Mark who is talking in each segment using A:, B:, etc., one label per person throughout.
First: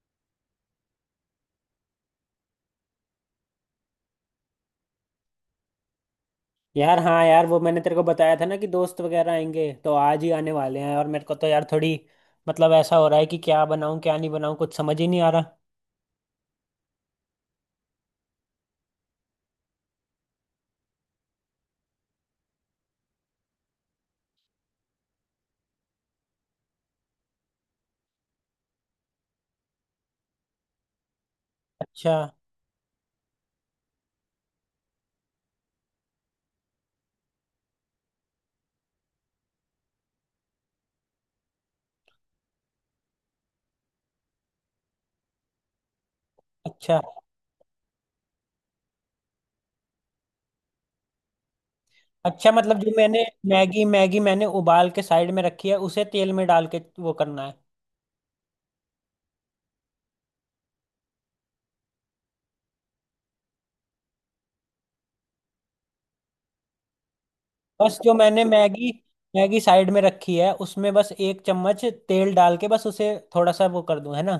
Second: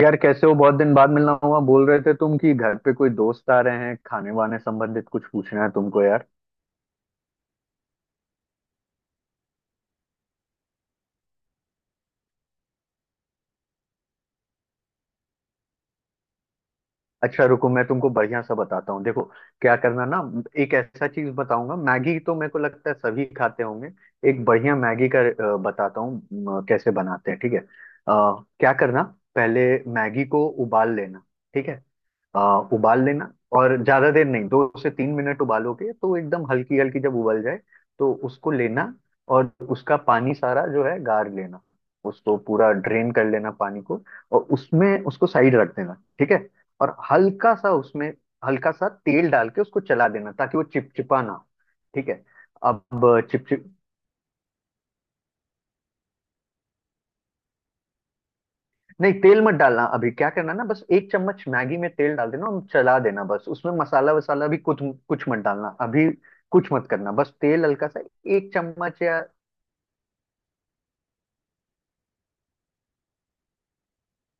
A: यार कैसे हो। बहुत दिन बाद मिलना हुआ। बोल रहे थे तुम कि घर पे कोई दोस्त आ रहे हैं। खाने वाने संबंधित कुछ पूछना है तुमको यार?
B: यार, हाँ यार, वो मैंने तेरे को बताया था ना कि दोस्त वगैरह आएंगे तो आज ही आने वाले हैं। और मेरे को तो यार थोड़ी, मतलब ऐसा हो रहा है कि क्या बनाऊं क्या नहीं बनाऊं, कुछ समझ ही नहीं आ रहा।
A: अच्छा रुको, मैं तुमको बढ़िया सा बताता हूँ। देखो क्या करना ना, एक ऐसा चीज बताऊंगा। मैगी तो मेरे को लगता है सभी खाते होंगे। एक बढ़िया मैगी का बताता हूँ कैसे बनाते हैं, ठीक है। क्या करना पहले, मैगी को उबाल लेना। ठीक है।
B: अच्छा।
A: उबाल लेना और ज्यादा देर नहीं, 2 से 3 मिनट उबालोगे तो एकदम हल्की हल्की जब उबल जाए, तो उसको लेना और उसका पानी सारा जो है गार लेना। उसको पूरा ड्रेन कर लेना पानी को, और उसमें उसको साइड रख देना, ठीक है। और
B: अच्छा।
A: हल्का सा उसमें, हल्का सा तेल डाल के उसको चला देना, ताकि वो चिपचिपा ना हो। ठीक है।
B: अच्छा, मतलब
A: अब
B: जो मैंने
A: चिपचिप
B: मैगी मैगी मैंने उबाल के साइड में रखी है, उसे तेल में डाल के वो करना है?
A: नहीं, तेल मत डालना अभी। क्या करना ना, बस 1 चम्मच मैगी में तेल डाल देना और चला देना बस। उसमें मसाला वसाला भी कुछ कुछ मत डालना अभी। कुछ मत करना, बस तेल हल्का
B: बस
A: सा,
B: जो मैंने
A: एक
B: मैगी
A: चम्मच या
B: मैगी साइड में रखी है, उसमें बस एक चम्मच तेल डाल के बस उसे थोड़ा सा वो कर दूं, है ना?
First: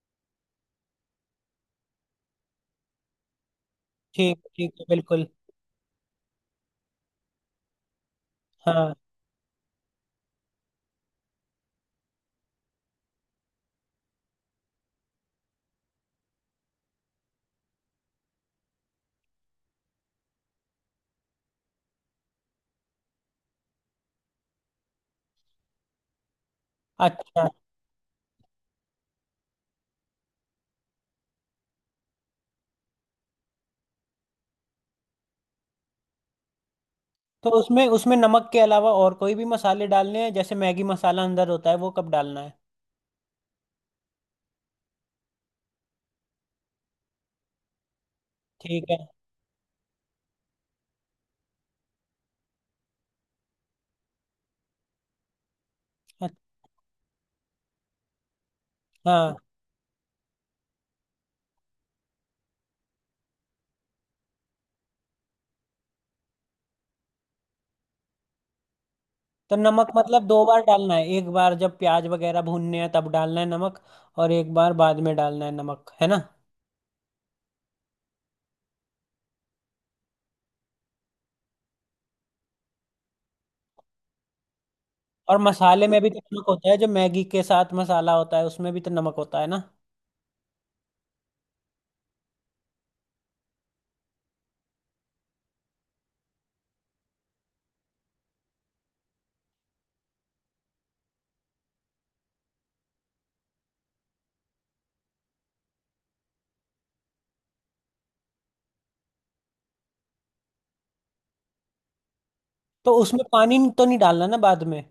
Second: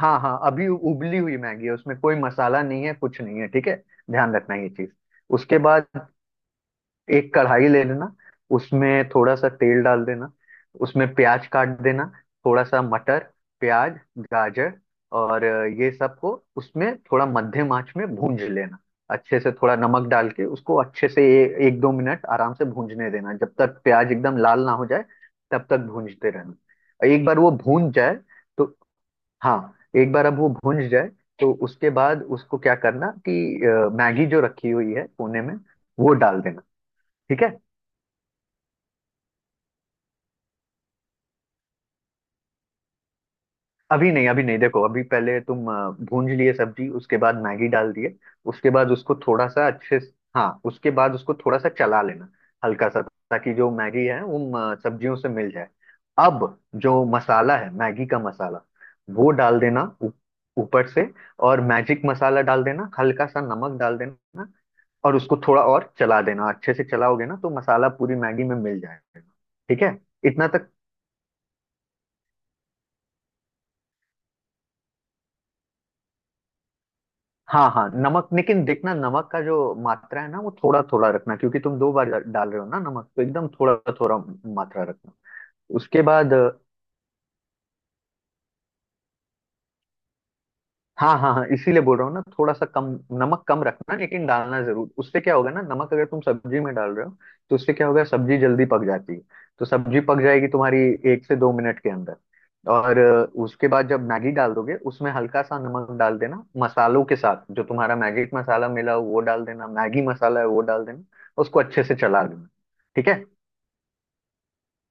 A: हाँ, हाँ, अभी उबली हुई मैगी है, उसमें कोई मसाला नहीं है, कुछ नहीं है, ठीक है। ध्यान
B: ठीक
A: रखना ये
B: ठीक है
A: चीज।
B: बिल्कुल।
A: उसके बाद एक कढ़ाई ले लेना,
B: हाँ।
A: उसमें थोड़ा सा तेल डाल देना। उसमें प्याज काट देना, थोड़ा सा मटर, प्याज, गाजर और ये सबको उसमें थोड़ा मध्यम आंच में भूंज लेना अच्छे से। थोड़ा नमक डाल के उसको अच्छे से, 1 2 मिनट आराम से भूंजने देना। जब तक प्याज एकदम लाल ना हो जाए, तब तक भूंजते रहना। एक बार
B: अच्छा,
A: वो भूंज जाए तो, हाँ, एक बार अब वो भूंज जाए तो उसके बाद उसको क्या करना कि मैगी जो रखी हुई है कोने में, वो डाल देना। ठीक है।
B: तो उसमें उसमें नमक के अलावा और कोई भी मसाले डालने हैं? जैसे मैगी मसाला अंदर होता है वो कब डालना है?
A: अभी नहीं, अभी नहीं, देखो, अभी पहले तुम भूंज लिए सब्जी, उसके बाद मैगी डाल दिए। उसके
B: ठीक
A: बाद
B: है।
A: उसको थोड़ा सा हाँ, उसके बाद उसको थोड़ा सा चला लेना, हल्का सा, ताकि जो मैगी है वो सब्जियों से मिल जाए।
B: अच्छा।
A: अब जो मसाला है, मैगी का मसाला, वो
B: हाँ।
A: डाल देना ऊपर से। और मैजिक मसाला डाल देना, हल्का सा नमक डाल देना, और उसको थोड़ा और चला देना। अच्छे से चलाओगे ना, तो मसाला पूरी मैगी में मिल जाएगा।
B: तो
A: ठीक
B: नमक
A: है,
B: मतलब दो
A: इतना
B: बार
A: तक।
B: डालना है, एक बार जब प्याज वगैरह भूनने हैं तब डालना है नमक, और एक बार बाद में डालना है नमक, है ना?
A: हाँ, हाँ, नमक लेकिन देखना, नमक का जो मात्रा है ना, वो थोड़ा थोड़ा रखना, क्योंकि तुम दो बार डाल रहे हो ना नमक, तो एकदम थोड़ा थोड़ा मात्रा रखना।
B: और मसाले में
A: उसके
B: भी तो
A: बाद,
B: नमक होता है, जो मैगी के साथ मसाला होता है उसमें भी तो नमक होता है ना?
A: हाँ हाँ हाँ, इसीलिए बोल रहा हूँ ना थोड़ा सा कम। नमक कम रखना लेकिन डालना जरूर। उससे क्या होगा ना, नमक अगर तुम सब्जी में डाल रहे हो तो उससे क्या होगा, सब्जी जल्दी पक जाती है। तो सब्जी पक जाएगी तुम्हारी 1 से 2 मिनट के अंदर। और उसके बाद जब मैगी डाल दोगे, उसमें हल्का सा नमक डाल देना, मसालों के साथ जो तुम्हारा मैगी मसाला मिला हो वो डाल देना। मैगी मसाला है वो डाल देना, उसको अच्छे से चला देना।
B: तो
A: ठीक
B: उसमें
A: है।
B: पानी तो नहीं डालना ना बाद में?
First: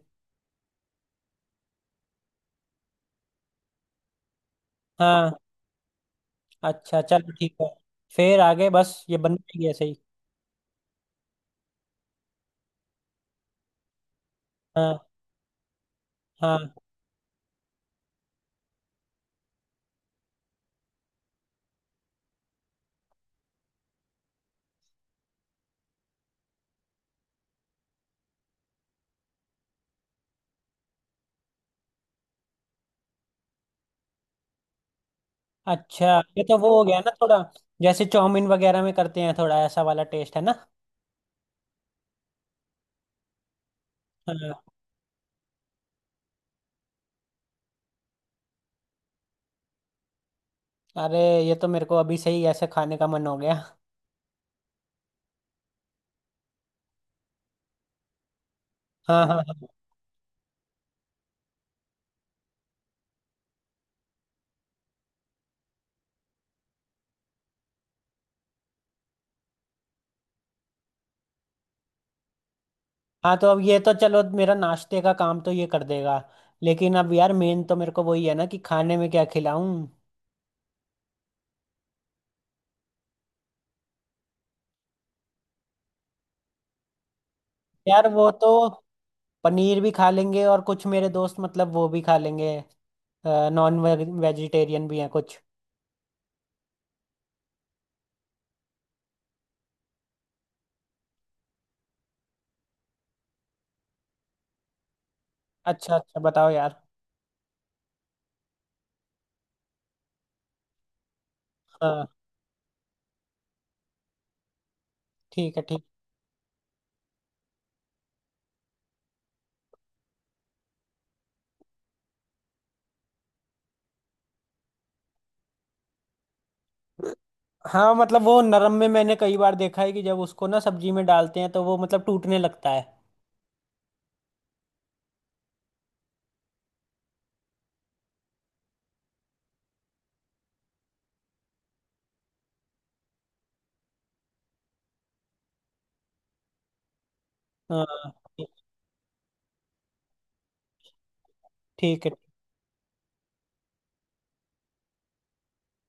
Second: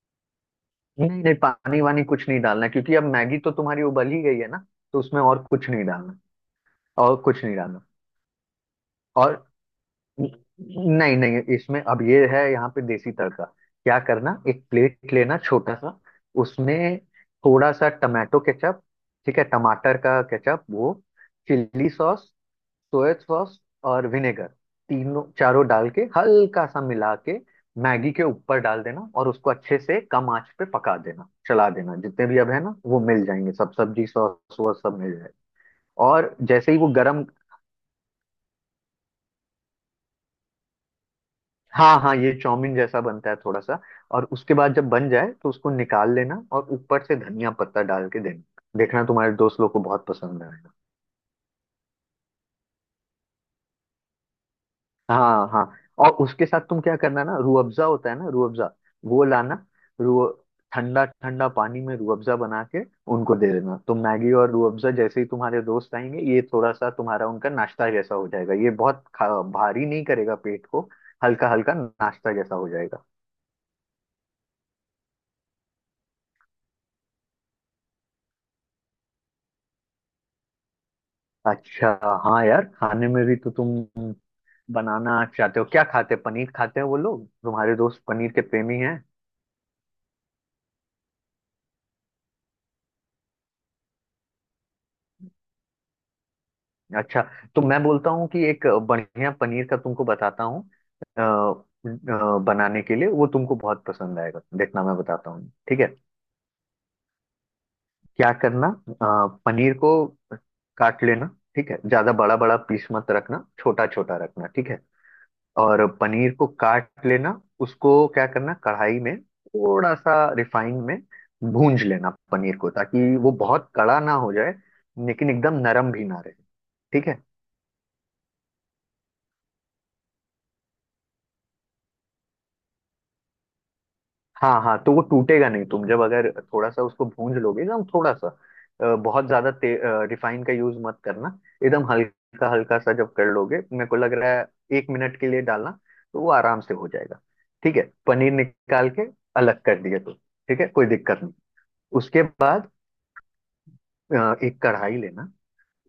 A: नहीं नहीं, पानी वानी कुछ नहीं डालना, क्योंकि अब मैगी तो तुम्हारी उबल ही गई है ना, तो उसमें
B: हाँ।
A: और कुछ नहीं डालना।
B: अच्छा
A: और
B: चलो,
A: कुछ
B: ठीक
A: नहीं
B: है।
A: डालना।
B: फिर आगे? बस ये बन
A: और
B: गई ऐसे ही?
A: नहीं नहीं, इसमें अब ये है, यहाँ पे देसी तड़का। क्या करना, एक
B: हाँ,
A: प्लेट लेना छोटा सा,
B: हाँ।
A: उसमें थोड़ा सा टमाटो केचप, ठीक है, टमाटर का केचप वो, चिल्ली सॉस, सोया सॉस, और विनेगर, तीनों चारों डाल के हल्का सा मिला के मैगी के ऊपर डाल देना। और उसको अच्छे से कम आंच पे पका देना, चला देना। जितने भी अब है ना वो मिल जाएंगे सब, सब्जी, सॉस वॉस सब मिल जाएगा।
B: अच्छा,
A: और
B: ये तो वो
A: जैसे ही
B: हो
A: वो
B: गया ना
A: गरम,
B: थोड़ा, जैसे चाउमीन वगैरह में करते हैं, थोड़ा ऐसा वाला टेस्ट है ना?
A: हाँ हाँ, ये चाउमीन जैसा बनता है थोड़ा सा। और
B: हाँ।
A: उसके बाद जब बन जाए, तो उसको निकाल लेना और ऊपर से धनिया पत्ता डाल के देना। देखना, तुम्हारे दोस्त लोग को बहुत पसंद आएगा।
B: अरे, ये तो मेरे को अभी से ही ऐसे खाने का मन हो गया।
A: हाँ हाँ। और उसके साथ तुम क्या करना ना, रूह अफ़ज़ा होता है ना, रूह अफ़ज़ा वो
B: हाँ, हाँ,
A: लाना।
B: हाँ,
A: रूह, ठंडा ठंडा पानी में रूह अफ़ज़ा बना के उनको दे देना। तो मैगी और रूह अफ़ज़ा, जैसे ही तुम्हारे दोस्त आएंगे, ये थोड़ा सा तुम्हारा उनका नाश्ता जैसा हो जाएगा। ये बहुत भारी नहीं करेगा पेट को, हल्का हल्का नाश्ता जैसा हो जाएगा।
B: हाँ। तो अब ये तो चलो, मेरा नाश्ते का काम तो ये कर देगा। लेकिन अब यार मेन तो मेरे को वही है ना कि खाने में क्या खिलाऊं।
A: अच्छा, हाँ यार, खाने में भी तो तुम बनाना चाहते हो, क्या खाते हैं, पनीर खाते हैं वो लोग? तुम्हारे दोस्त
B: यार वो
A: पनीर के
B: तो
A: प्रेमी हैं?
B: पनीर भी खा लेंगे, और कुछ मेरे दोस्त मतलब वो भी खा लेंगे, नॉन वेजिटेरियन भी हैं कुछ।
A: अच्छा, तो मैं बोलता हूँ कि एक बढ़िया पनीर का तुमको बताता हूँ बनाने के लिए। वो तुमको बहुत पसंद आएगा, देखना। मैं बताता हूँ, ठीक है।
B: अच्छा, अच्छा, बताओ यार।
A: क्या करना, पनीर को काट लेना, ठीक है।
B: हाँ।
A: ज्यादा बड़ा बड़ा पीस मत रखना, छोटा छोटा रखना, ठीक है।
B: ठीक है, ठीक।
A: और पनीर को काट लेना, उसको क्या करना, कढ़ाई में थोड़ा सा रिफाइंड में भूंज लेना पनीर को, ताकि वो बहुत कड़ा ना हो जाए, लेकिन एकदम नरम भी ना रहे, ठीक है।
B: हाँ, मतलब वो नरम में मैंने कई बार देखा है कि जब उसको ना सब्जी में डालते हैं तो वो मतलब टूटने लगता है।
A: हाँ हाँ, तो वो टूटेगा नहीं। तुम जब अगर थोड़ा सा उसको भूंज लोगे एकदम थोड़ा सा, बहुत ज्यादा रिफाइन का यूज मत करना। एकदम हल्का हल्का सा जब कर लोगे, मेरे को लग रहा है 1 मिनट के लिए डालना, तो वो आराम से हो जाएगा, ठीक है।
B: हाँ।
A: पनीर निकाल के अलग कर दिया तो ठीक है, कोई दिक्कत नहीं।
B: ठीक है।
A: उसके बाद एक कढ़ाई लेना,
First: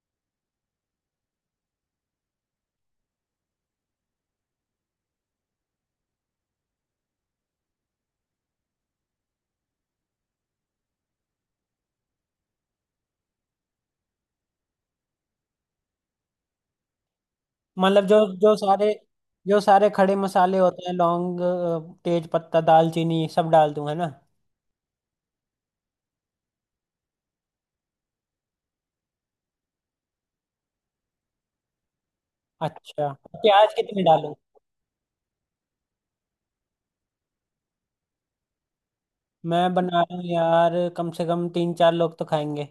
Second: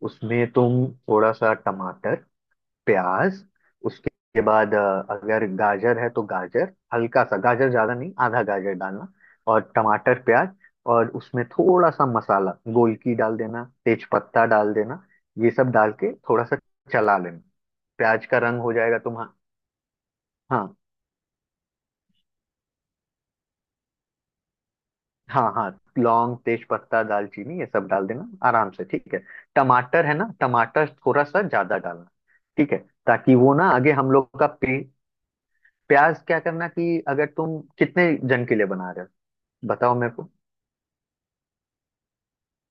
A: उसमें तुम थोड़ा सा टमाटर, प्याज, उसके बाद अगर गाजर है तो गाजर हल्का सा, गाजर ज्यादा नहीं, आधा गाजर डालना, और टमाटर, प्याज। और उसमें थोड़ा सा मसाला गोलकी डाल देना, तेज पत्ता डाल देना। ये सब डाल के थोड़ा सा चला लेना,
B: मतलब जो
A: प्याज का रंग हो जाएगा तुम।
B: जो सारे खड़े मसाले
A: हाँ
B: होते हैं, लौंग, तेज पत्ता, दालचीनी, सब डाल दूं है ना?
A: हाँ हाँ, लौंग, तेज पत्ता, दालचीनी, ये सब डाल देना आराम से, ठीक है। टमाटर है ना, टमाटर थोड़ा सा ज्यादा डालना, ठीक है,
B: अच्छा।
A: ताकि वो ना
B: प्याज
A: आगे
B: कितने
A: हम
B: डालूं?
A: लोग का प्याज क्या करना कि, अगर तुम कितने जन के लिए बना रहे हो
B: मैं
A: बताओ
B: बना
A: मेरे
B: रहा हूँ
A: को।
B: यार, कम से कम तीन चार लोग तो खाएंगे।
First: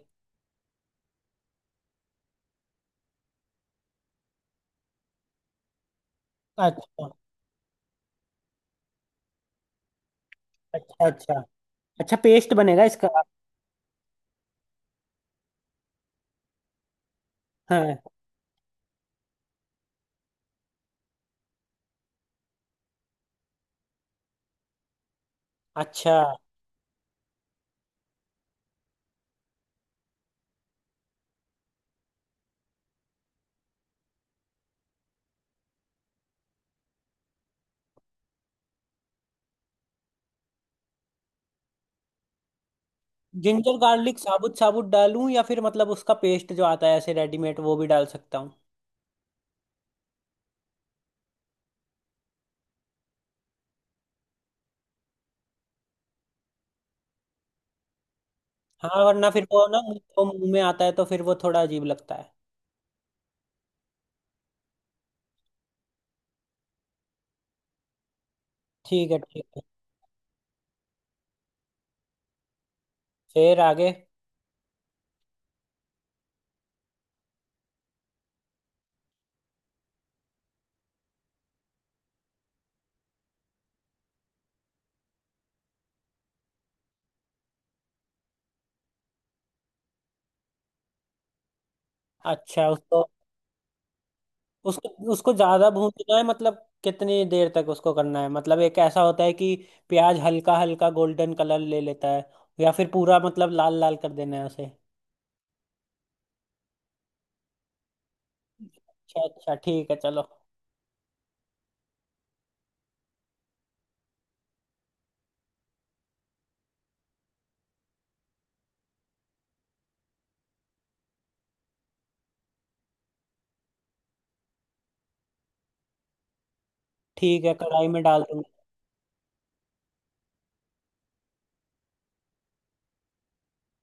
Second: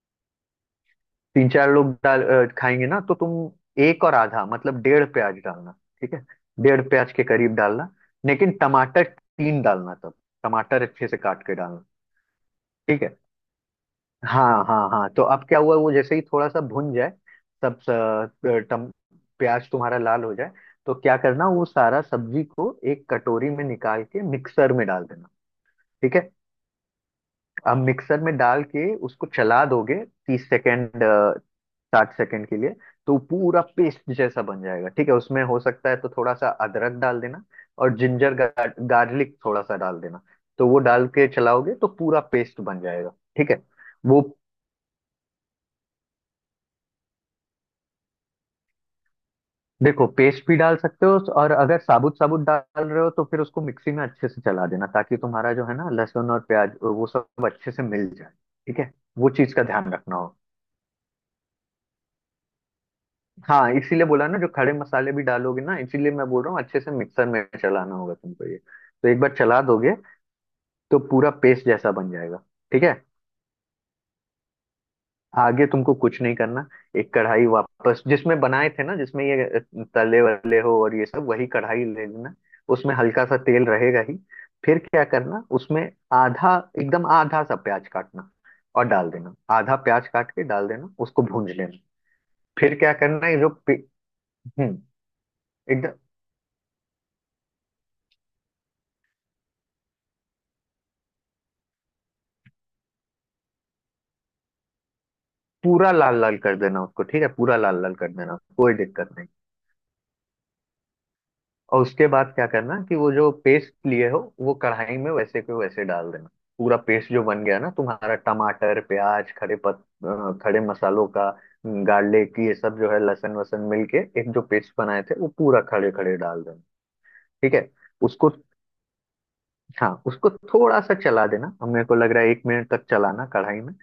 A: तीन चार लोग खाएंगे ना, तो तुम एक और आधा, मतलब डेढ़ प्याज डालना, ठीक है। डेढ़
B: अच्छा,
A: प्याज के करीब डालना, लेकिन टमाटर तीन डालना तब। टमाटर
B: अच्छा।
A: अच्छे से
B: अच्छा,
A: काट के डालना।
B: अच्छा, पेस्ट बनेगा
A: ठीक
B: इसका?
A: है। हाँ हाँ हाँ, तो अब क्या हुआ, वो जैसे ही थोड़ा सा भुन जाए, सब
B: हाँ।
A: स- टम, प्याज तुम्हारा लाल हो जाए, तो क्या करना, वो सारा सब्जी को एक कटोरी में निकाल के मिक्सर में डाल देना,
B: अच्छा।
A: ठीक है। अब मिक्सर में डाल के उसको चला दोगे 30 सेकेंड, 60 सेकेंड के लिए, तो पूरा पेस्ट जैसा बन जाएगा, ठीक है। उसमें हो सकता है तो थोड़ा सा अदरक डाल देना और जिंजर गार्लिक थोड़ा सा डाल देना, तो वो डाल के चलाओगे तो पूरा पेस्ट बन जाएगा, ठीक है।
B: जिंजर गार्लिक
A: वो
B: साबुत साबुत डालूं या फिर मतलब उसका पेस्ट जो आता है ऐसे रेडीमेड वो भी डाल सकता हूँ?
A: देखो, पेस्ट भी डाल सकते हो, और अगर साबुत साबुत डाल रहे हो तो फिर उसको मिक्सी में अच्छे से चला देना, ताकि तुम्हारा जो है ना, लहसुन और प्याज वो सब अच्छे से मिल जाए। ठीक है,
B: हाँ, वरना
A: वो
B: फिर
A: चीज का
B: वो ना
A: ध्यान
B: मुंह,
A: रखना
B: वो
A: हो।
B: मुंह में आता है तो फिर वो थोड़ा अजीब लगता है।
A: हाँ, इसीलिए बोला ना, जो खड़े मसाले भी डालोगे ना, इसीलिए मैं बोल रहा हूँ अच्छे से मिक्सर में चलाना होगा तुमको। ये तो
B: ठीक है,
A: एक बार
B: ठीक है।
A: चला दोगे तो पूरा पेस्ट जैसा बन जाएगा, ठीक है।
B: फिर आगे?
A: आगे तुमको कुछ नहीं करना। एक कढ़ाई वापस जिसमें बनाए थे ना, जिसमें ये तले वले हो और ये सब, वही कढ़ाई ले लेना। उसमें हल्का सा तेल रहेगा ही। फिर क्या करना, उसमें आधा, एकदम आधा सा प्याज काटना और डाल देना, आधा प्याज काट के डाल देना, उसको भूंज लेना।
B: अच्छा,
A: फिर क्या
B: उसको
A: करना है, हम्म
B: उसको उसको ज्यादा
A: एकदम
B: भूनना है मतलब कितनी देर तक उसको करना है? मतलब एक ऐसा होता है कि प्याज हल्का हल्का गोल्डन कलर ले लेता है, या फिर पूरा मतलब लाल लाल कर देना है उसे?
A: पूरा लाल लाल कर देना उसको, ठीक है, पूरा लाल लाल कर देना, कोई दिक्कत
B: अच्छा,
A: नहीं।
B: अच्छा, ठीक है चलो।
A: और उसके बाद क्या करना कि वो जो पेस्ट लिए हो, वो कढ़ाई में वैसे के वैसे डाल देना। पूरा पेस्ट जो बन गया ना तुम्हारा, टमाटर, प्याज, खड़े मसालों का, गार्लिक, ये सब जो है, लहसुन वसन मिलके एक जो पेस्ट बनाए थे, वो पूरा खड़े खड़े डाल देना,
B: ठीक है,
A: ठीक है।
B: कढ़ाई में डाल
A: उसको,
B: दूंगा।
A: हाँ, उसको थोड़ा सा चला देना। अब मेरे को लग रहा है एक मिनट तक चलाना कढ़ाई में।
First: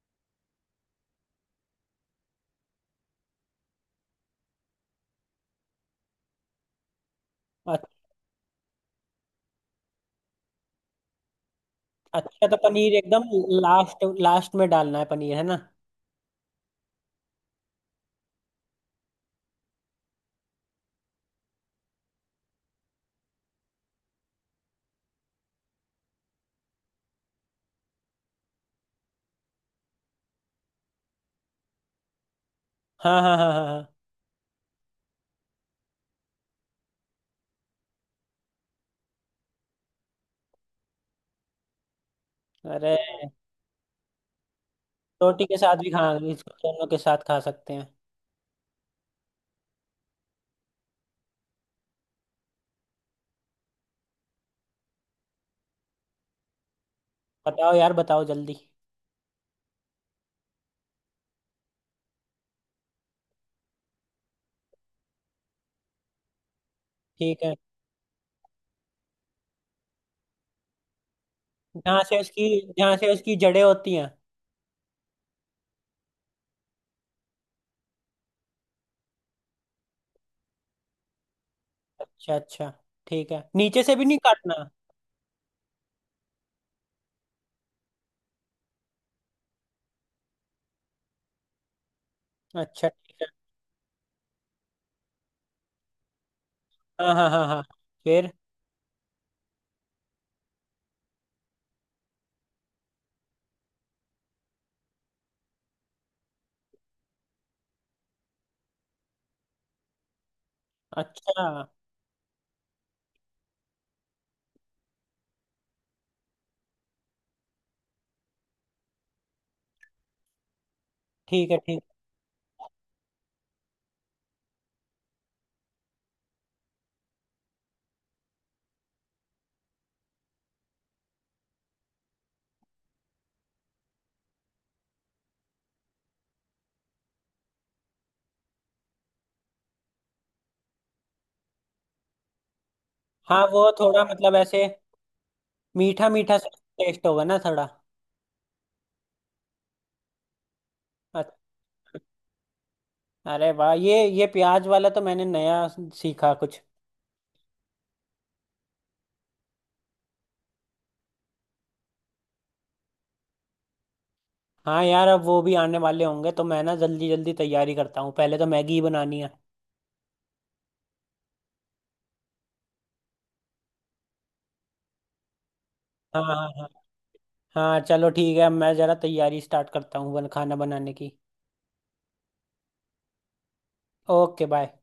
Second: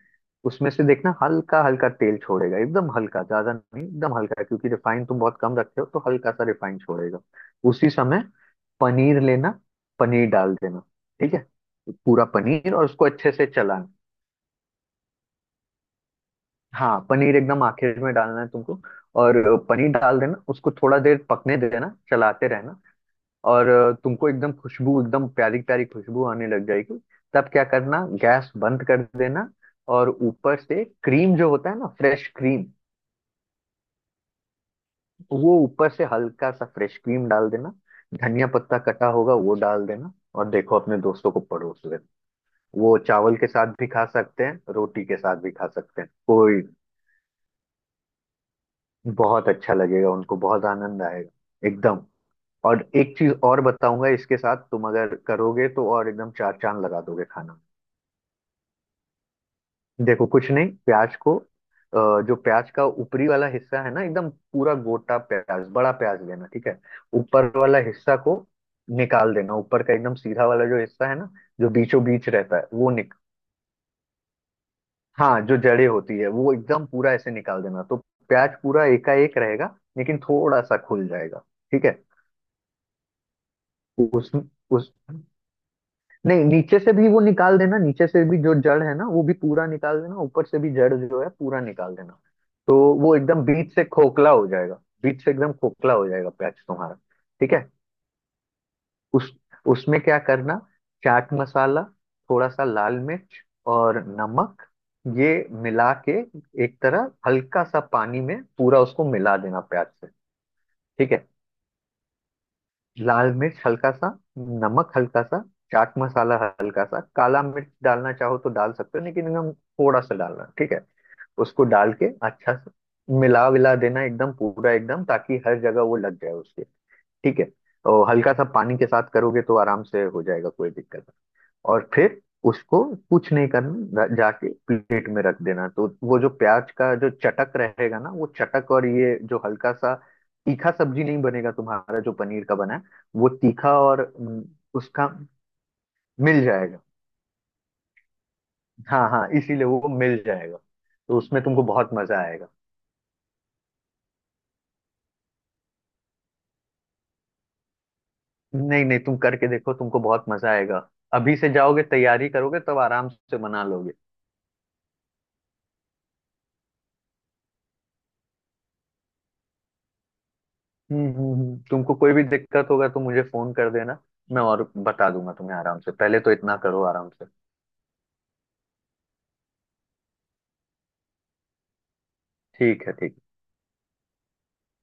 A: उसमें से देखना हल्का हल्का तेल छोड़ेगा, एकदम हल्का, ज्यादा नहीं, एकदम हल्का, क्योंकि रिफाइन तुम बहुत कम रखते हो, तो हल्का सा रिफाइन छोड़ेगा।
B: अच-
A: उसी समय पनीर लेना, पनीर डाल देना, ठीक है, पूरा
B: अच्छा, तो
A: पनीर, और
B: पनीर
A: उसको
B: एकदम
A: अच्छे से चलाना।
B: लास्ट लास्ट में डालना है पनीर, है ना?
A: हाँ, पनीर एकदम आखिर में डालना है तुमको। और पनीर डाल देना, उसको थोड़ा देर पकने देना, चलाते रहना। और तुमको एकदम खुशबू, एकदम प्यारी प्यारी खुशबू आने लग जाएगी। तब क्या करना, गैस बंद कर देना। और ऊपर से क्रीम जो होता है ना, फ्रेश क्रीम,
B: हाँ, हाँ, हाँ, हाँ।
A: तो वो ऊपर से हल्का सा फ्रेश क्रीम डाल देना। धनिया पत्ता कटा होगा वो डाल देना, और देखो, अपने दोस्तों को परोस देना।
B: हाँ, अरे,
A: वो चावल के साथ भी खा सकते हैं, रोटी के साथ
B: रोटी
A: भी
B: के
A: खा
B: साथ भी
A: सकते
B: खा,
A: हैं
B: इसको
A: कोई।
B: दोनों के साथ खा सकते हैं।
A: बहुत अच्छा लगेगा उनको, बहुत आनंद आएगा एकदम। और एक चीज और बताऊंगा, इसके साथ तुम अगर करोगे तो और एकदम चार चांद लगा दोगे खाना।
B: बताओ यार, बताओ जल्दी।
A: देखो कुछ नहीं, प्याज को जो प्याज का ऊपरी वाला हिस्सा है ना, एकदम पूरा गोटा प्याज, बड़ा प्याज लेना, ठीक है।
B: ठीक
A: ऊपर
B: है।
A: वाला हिस्सा को निकाल देना, ऊपर का एकदम सीधा वाला जो हिस्सा है ना, जो
B: जहाँ
A: बीचों
B: से
A: बीच
B: उसकी
A: रहता है, वो
B: जहाँ से
A: निक
B: उसकी जड़ें होती हैं?
A: हाँ, जो जड़ें होती है वो एकदम पूरा ऐसे निकाल देना, तो प्याज पूरा एकाएक रहेगा लेकिन थोड़ा सा खुल जाएगा, ठीक है।
B: अच्छा, अच्छा। ठीक है, नीचे से भी नहीं
A: उस
B: काटना?
A: उस नहीं, नीचे से भी वो निकाल देना, नीचे से भी जो जड़ है ना वो भी पूरा निकाल देना, ऊपर से भी जड़ जो है पूरा निकाल देना, तो
B: अच्छा,
A: वो
B: ठीक है।
A: एकदम बीच से खोखला हो जाएगा। बीच से एकदम खोखला हो जाएगा प्याज तुम्हारा,
B: हाँ, हाँ, हाँ,
A: ठीक
B: हाँ।
A: है।
B: फिर?
A: उस उसमें क्या करना, चाट मसाला, थोड़ा सा लाल मिर्च, और नमक, ये मिला के, एक तरह हल्का सा पानी में पूरा उसको मिला देना प्याज से, ठीक है।
B: अच्छा,
A: लाल मिर्च हल्का सा, नमक हल्का सा, चाट मसाला, हल्का सा काला मिर्च डालना चाहो तो डाल सकते हो, लेकिन एकदम थोड़ा सा डालना, ठीक है।
B: ठीक है,
A: उसको
B: ठीक।
A: डाल के अच्छा से मिला विला देना एकदम पूरा, एकदम, ताकि हर जगह वो लग जाए उसके, ठीक है। और हल्का सा पानी के साथ करोगे तो आराम से हो जाएगा, कोई दिक्कत। और फिर उसको कुछ नहीं करना, जाके प्लेट में रख देना, तो वो जो प्याज का जो चटक रहेगा ना, वो चटक, और ये जो हल्का सा तीखा सब्जी नहीं बनेगा तुम्हारा जो पनीर का बना है, वो
B: हाँ, वो
A: तीखा, और
B: थोड़ा मतलब ऐसे
A: उसका
B: मीठा मीठा
A: मिल
B: सा
A: जाएगा।
B: टेस्ट होगा ना थोड़ा?
A: हाँ हाँ, इसीलिए वो मिल जाएगा, तो
B: अच्छा।
A: उसमें तुमको बहुत मजा आएगा।
B: अरे वाह, ये प्याज वाला तो मैंने नया सीखा कुछ।
A: नहीं नहीं, तुम करके देखो, तुमको बहुत मजा आएगा। अभी से जाओगे तैयारी करोगे, तब आराम से बना लोगे।
B: हाँ यार, अब वो भी आने वाले होंगे तो मैं ना जल्दी जल्दी तैयारी करता हूँ, पहले तो मैगी ही बनानी है।
A: तुमको कोई भी दिक्कत होगा तो मुझे फोन कर देना, मैं और बता दूंगा तुम्हें आराम से। पहले
B: हाँ,
A: तो
B: हाँ,
A: इतना
B: हाँ।
A: करो आराम से,
B: हाँ चलो, ठीक है, मैं ज़रा तैयारी स्टार्ट करता हूँ बन खाना बनाने की।
A: ठीक है ठीक।
B: Okay bye.